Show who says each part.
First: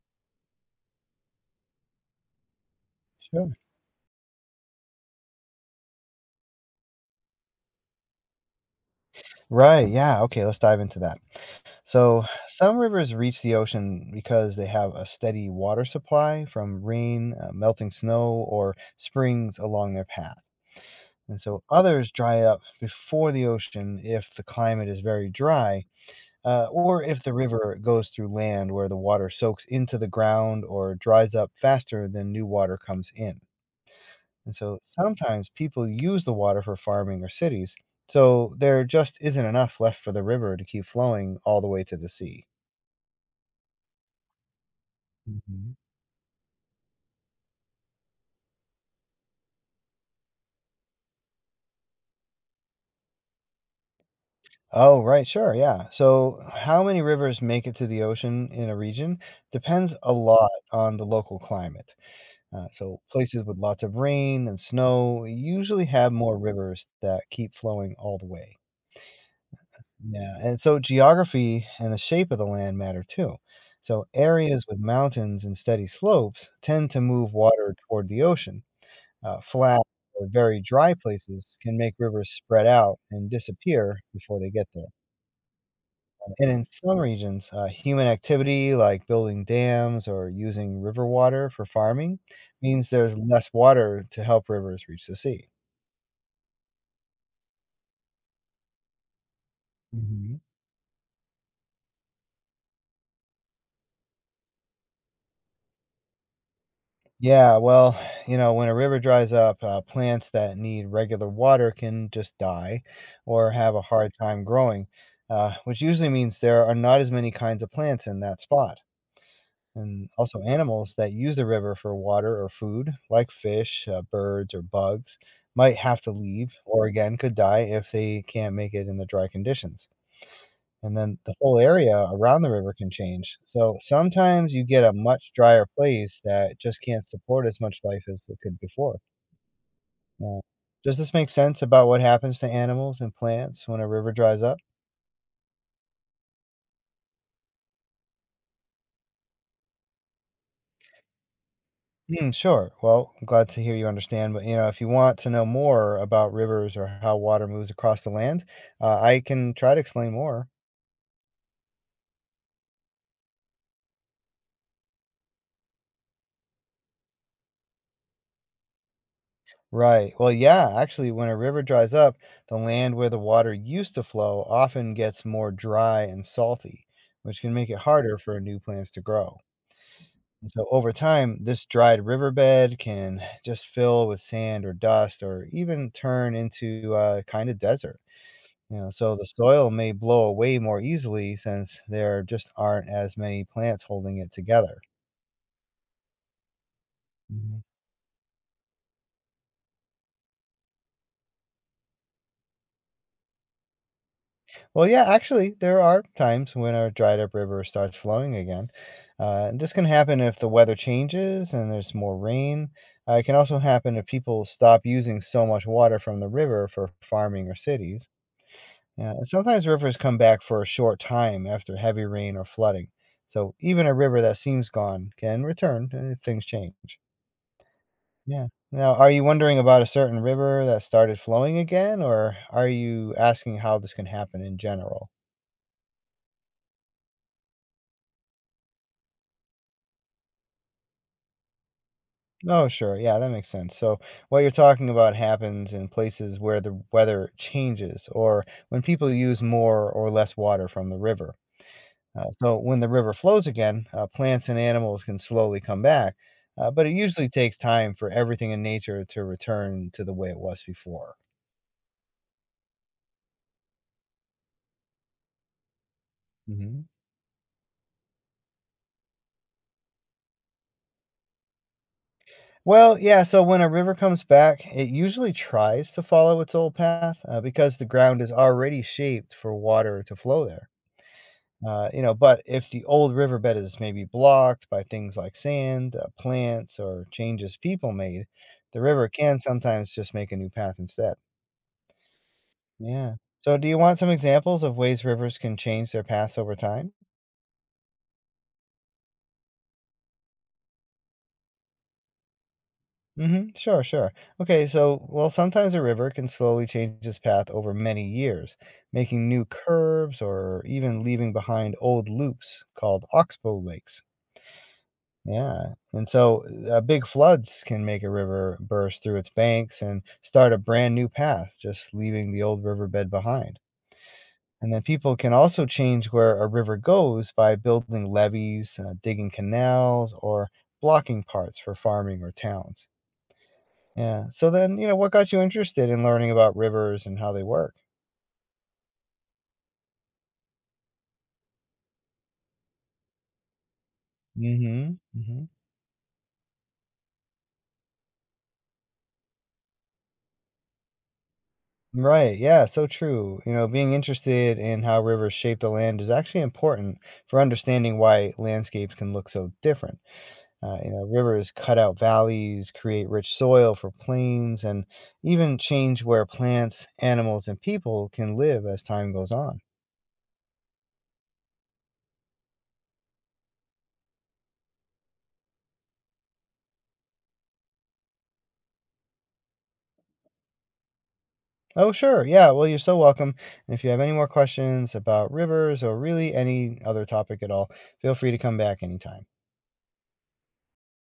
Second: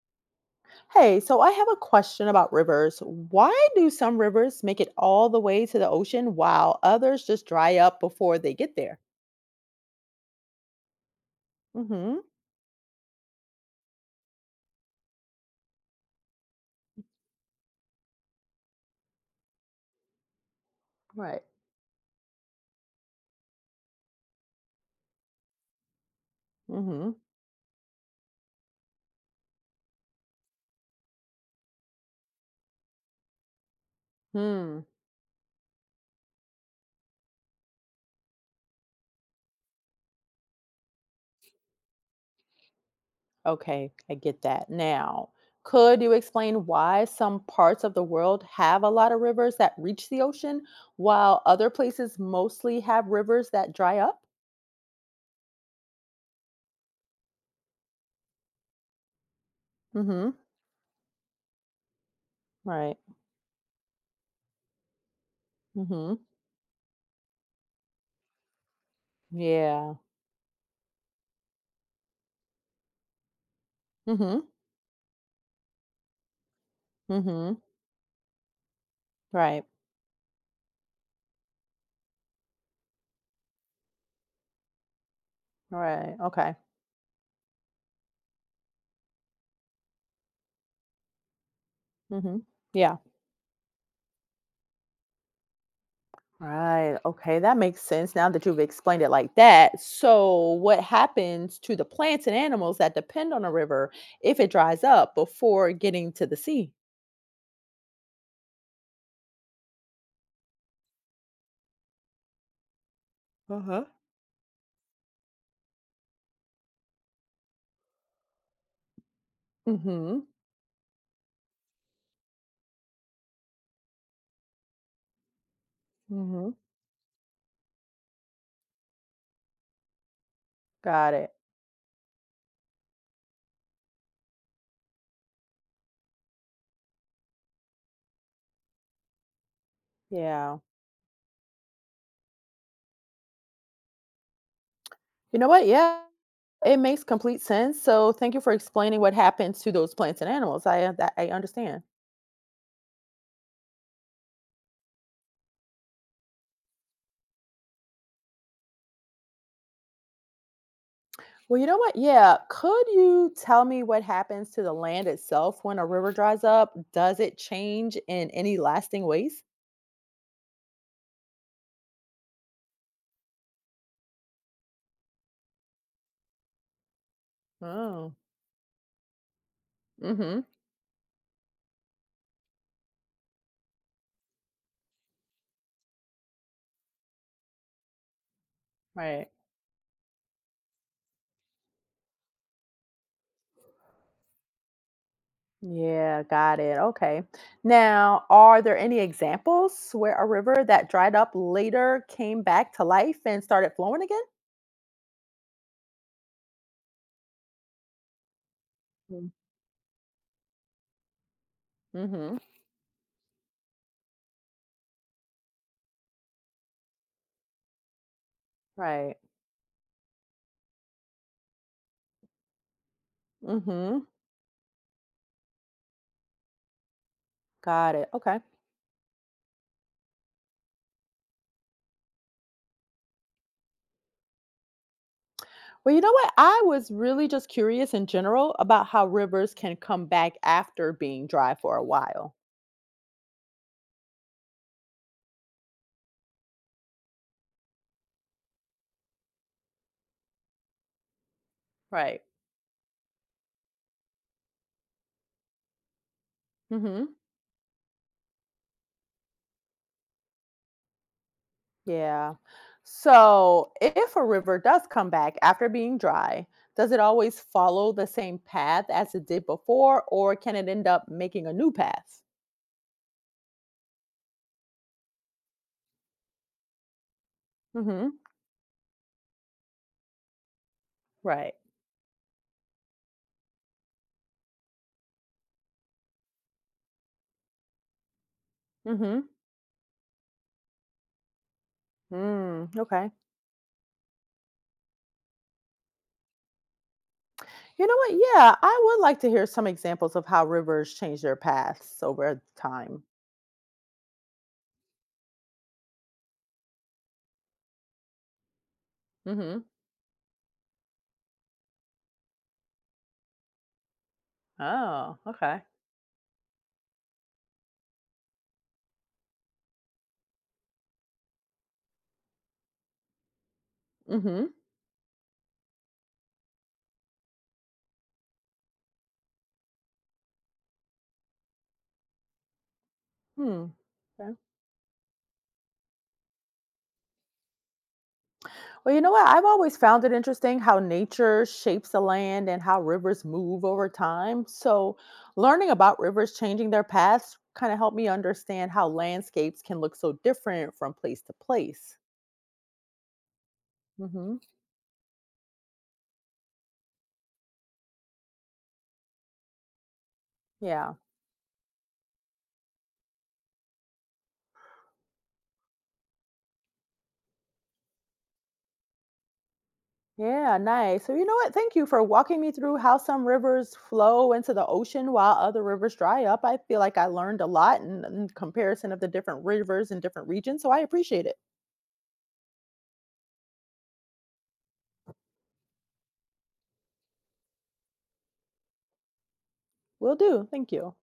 Speaker 1: Hey, so I have a question about rivers. Why
Speaker 2: Sure.
Speaker 1: do some rivers make it all the way to the ocean while others just dry up before they get there?
Speaker 2: Right. Yeah. Okay. Let's dive into that.
Speaker 1: Mm-hmm.
Speaker 2: So, some rivers reach the ocean because they have a steady water supply from rain, melting snow, or springs along their path. And
Speaker 1: Right.
Speaker 2: so, others dry up before the ocean if the climate is very dry, or
Speaker 1: Mm-hmm.
Speaker 2: if the river goes through land where the water soaks into the ground or dries up faster than new water comes in. And so
Speaker 1: Hmm.
Speaker 2: sometimes people use the water for farming or cities, so there just isn't enough left for the river to keep flowing all the way to the sea.
Speaker 1: Okay, I get that. Now,
Speaker 2: hmm
Speaker 1: could you explain why some parts of the world have a lot of rivers that reach the ocean while other places mostly have rivers that dry up?
Speaker 2: Oh, right, sure, yeah. So how many rivers make it to the ocean in a region depends a
Speaker 1: Mm-hmm.
Speaker 2: lot on the local climate. Uh,
Speaker 1: Right.
Speaker 2: so places with lots of rain and snow usually have
Speaker 1: Mm-hmm.
Speaker 2: more rivers that keep flowing all the way.
Speaker 1: Yeah.
Speaker 2: Yeah, and so geography and the shape of the land matter too. So
Speaker 1: Mm-hmm.
Speaker 2: areas with mountains and steady slopes tend to move
Speaker 1: Mm-hmm.
Speaker 2: water toward the ocean. Uh,
Speaker 1: Right.
Speaker 2: flat or very dry places can make rivers spread out and disappear before they get there.
Speaker 1: Right.
Speaker 2: And
Speaker 1: Okay.
Speaker 2: in some regions, human activity like building dams or using river water for farming
Speaker 1: Mm-hmm.
Speaker 2: means
Speaker 1: Yeah.
Speaker 2: there's less water to help rivers reach the sea.
Speaker 1: Right. Okay. That makes sense now that you've explained it like that.
Speaker 2: Mhm.
Speaker 1: So, what happens to the plants and animals that depend on a river if it dries up before getting to the sea?
Speaker 2: Yeah, well, when a river dries up, plants that need regular water can just die or
Speaker 1: Uh
Speaker 2: have a
Speaker 1: huh.
Speaker 2: hard time growing, which usually means there are not as many kinds of plants in that spot. And
Speaker 1: Mm-hmm.
Speaker 2: also, animals that use the river for water or food, like fish, birds, or bugs, might have to
Speaker 1: Mm-hmm.
Speaker 2: leave or again could die if they can't make it in the dry conditions. And
Speaker 1: Got
Speaker 2: then the
Speaker 1: it.
Speaker 2: whole area around the river can change. So sometimes you get a much drier place that just can't support as much life as it could before. Now,
Speaker 1: Yeah.
Speaker 2: does this make sense about what happens to animals and plants when a river dries up?
Speaker 1: You know what? Yeah, it makes complete sense. So thank you for explaining what happens to those plants and animals. I understand.
Speaker 2: Mm, sure. Well, I'm glad to hear you understand. But you know, if you want to know more about rivers or how water moves across the land, I can try to explain more.
Speaker 1: Well, you know what? Yeah. Could you tell me what happens to the land itself when a river dries up? Does it change in any lasting ways?
Speaker 2: Right. Well, yeah, actually, when a river dries up, the land where the water used to flow often gets more dry and salty, which can make it
Speaker 1: Oh.
Speaker 2: harder for new plants to grow.
Speaker 1: Mhm.
Speaker 2: And so, over time, this dried riverbed can just fill with sand or dust or even turn into a kind of desert. You know, so the
Speaker 1: Right.
Speaker 2: soil may blow away more easily since there just aren't as many plants holding it together.
Speaker 1: Yeah, got it. Okay.
Speaker 2: Mm-hmm.
Speaker 1: Now, are there any examples where a river that dried up later came back to life and started flowing again?
Speaker 2: Well, yeah, actually, there are times when our dried up river starts flowing again.
Speaker 1: Mm.
Speaker 2: And this can happen if the weather changes and there's more
Speaker 1: Mhm.
Speaker 2: rain. It can also happen if people stop using so much water from the river for farming or cities. Uh,
Speaker 1: Right.
Speaker 2: and sometimes rivers come back for a short time after heavy rain or flooding. So even a
Speaker 1: Mhm.
Speaker 2: river that seems gone can return if things change.
Speaker 1: Got it. Okay.
Speaker 2: Yeah. Now, are you wondering about a certain river that started flowing again, or are you asking how this can happen in general?
Speaker 1: Well, you know what? I was really just curious in general about how rivers can come back after being dry for a while.
Speaker 2: Oh, sure. Yeah, that makes sense. So, what you're talking about happens in places where the weather changes or when people use more or less water from the river.
Speaker 1: Right.
Speaker 2: So, when the river flows again, plants and animals can slowly come back, but it
Speaker 1: Mhm.
Speaker 2: usually takes time for everything in nature to return to the way it was before.
Speaker 1: Yeah. So, if a river does come back after being dry,
Speaker 2: hmm
Speaker 1: does it always follow the same path as it did before, or can it end up making a new path?
Speaker 2: Well, yeah, so when a river comes back, it usually tries to follow its old path because the
Speaker 1: Mm-hmm.
Speaker 2: ground is already shaped for water to flow there.
Speaker 1: Right.
Speaker 2: But if the old riverbed is maybe blocked by things like sand, plants, or changes people made, the river
Speaker 1: Mm-hmm.
Speaker 2: can sometimes just make a new path instead.
Speaker 1: Mm, okay.
Speaker 2: Yeah. So, do you want some examples of ways rivers can change their paths over time?
Speaker 1: You know what? Yeah, I would like to hear some examples of how rivers change their paths over time.
Speaker 2: Sure, sure. Okay, so, well, sometimes a river can slowly change its path over many years, making new
Speaker 1: Mm-hmm.
Speaker 2: curves or even leaving behind old loops called oxbow lakes.
Speaker 1: Oh, okay.
Speaker 2: Yeah, and so, big floods can make a river burst through its banks and start a brand new path, just leaving the old riverbed behind.
Speaker 1: Mm-hmm.
Speaker 2: And then people can also change where a river goes by building levees, digging canals, or blocking parts for farming or towns.
Speaker 1: Hmm.
Speaker 2: Yeah. So then, you know, what got you interested in learning about rivers and how they work?
Speaker 1: Well, you know what? I've always found it interesting how nature shapes the land and how rivers move over time.
Speaker 2: Mm-hmm.
Speaker 1: So,
Speaker 2: Mm-hmm.
Speaker 1: learning about rivers changing their paths kind of helped me understand how landscapes can look so different from place to place.
Speaker 2: Right, yeah, so true. You know, being
Speaker 1: Hmm
Speaker 2: interested in how rivers shape the land is actually important for understanding why landscapes can look so different.
Speaker 1: Yeah.
Speaker 2: Rivers cut out valleys, create rich soil for plains, and even change where plants, animals, and people can live as time goes on.
Speaker 1: Yeah, nice. So, you know what? Thank you for walking me through how some rivers flow into the ocean while other rivers dry up. I feel like I learned a lot in comparison of the different rivers in different regions. So, I appreciate it.
Speaker 2: Oh, sure. Yeah, well, you're so welcome. And if you have any more questions about rivers or really any other topic at all, feel free to come back anytime.
Speaker 1: Will do. Thank you.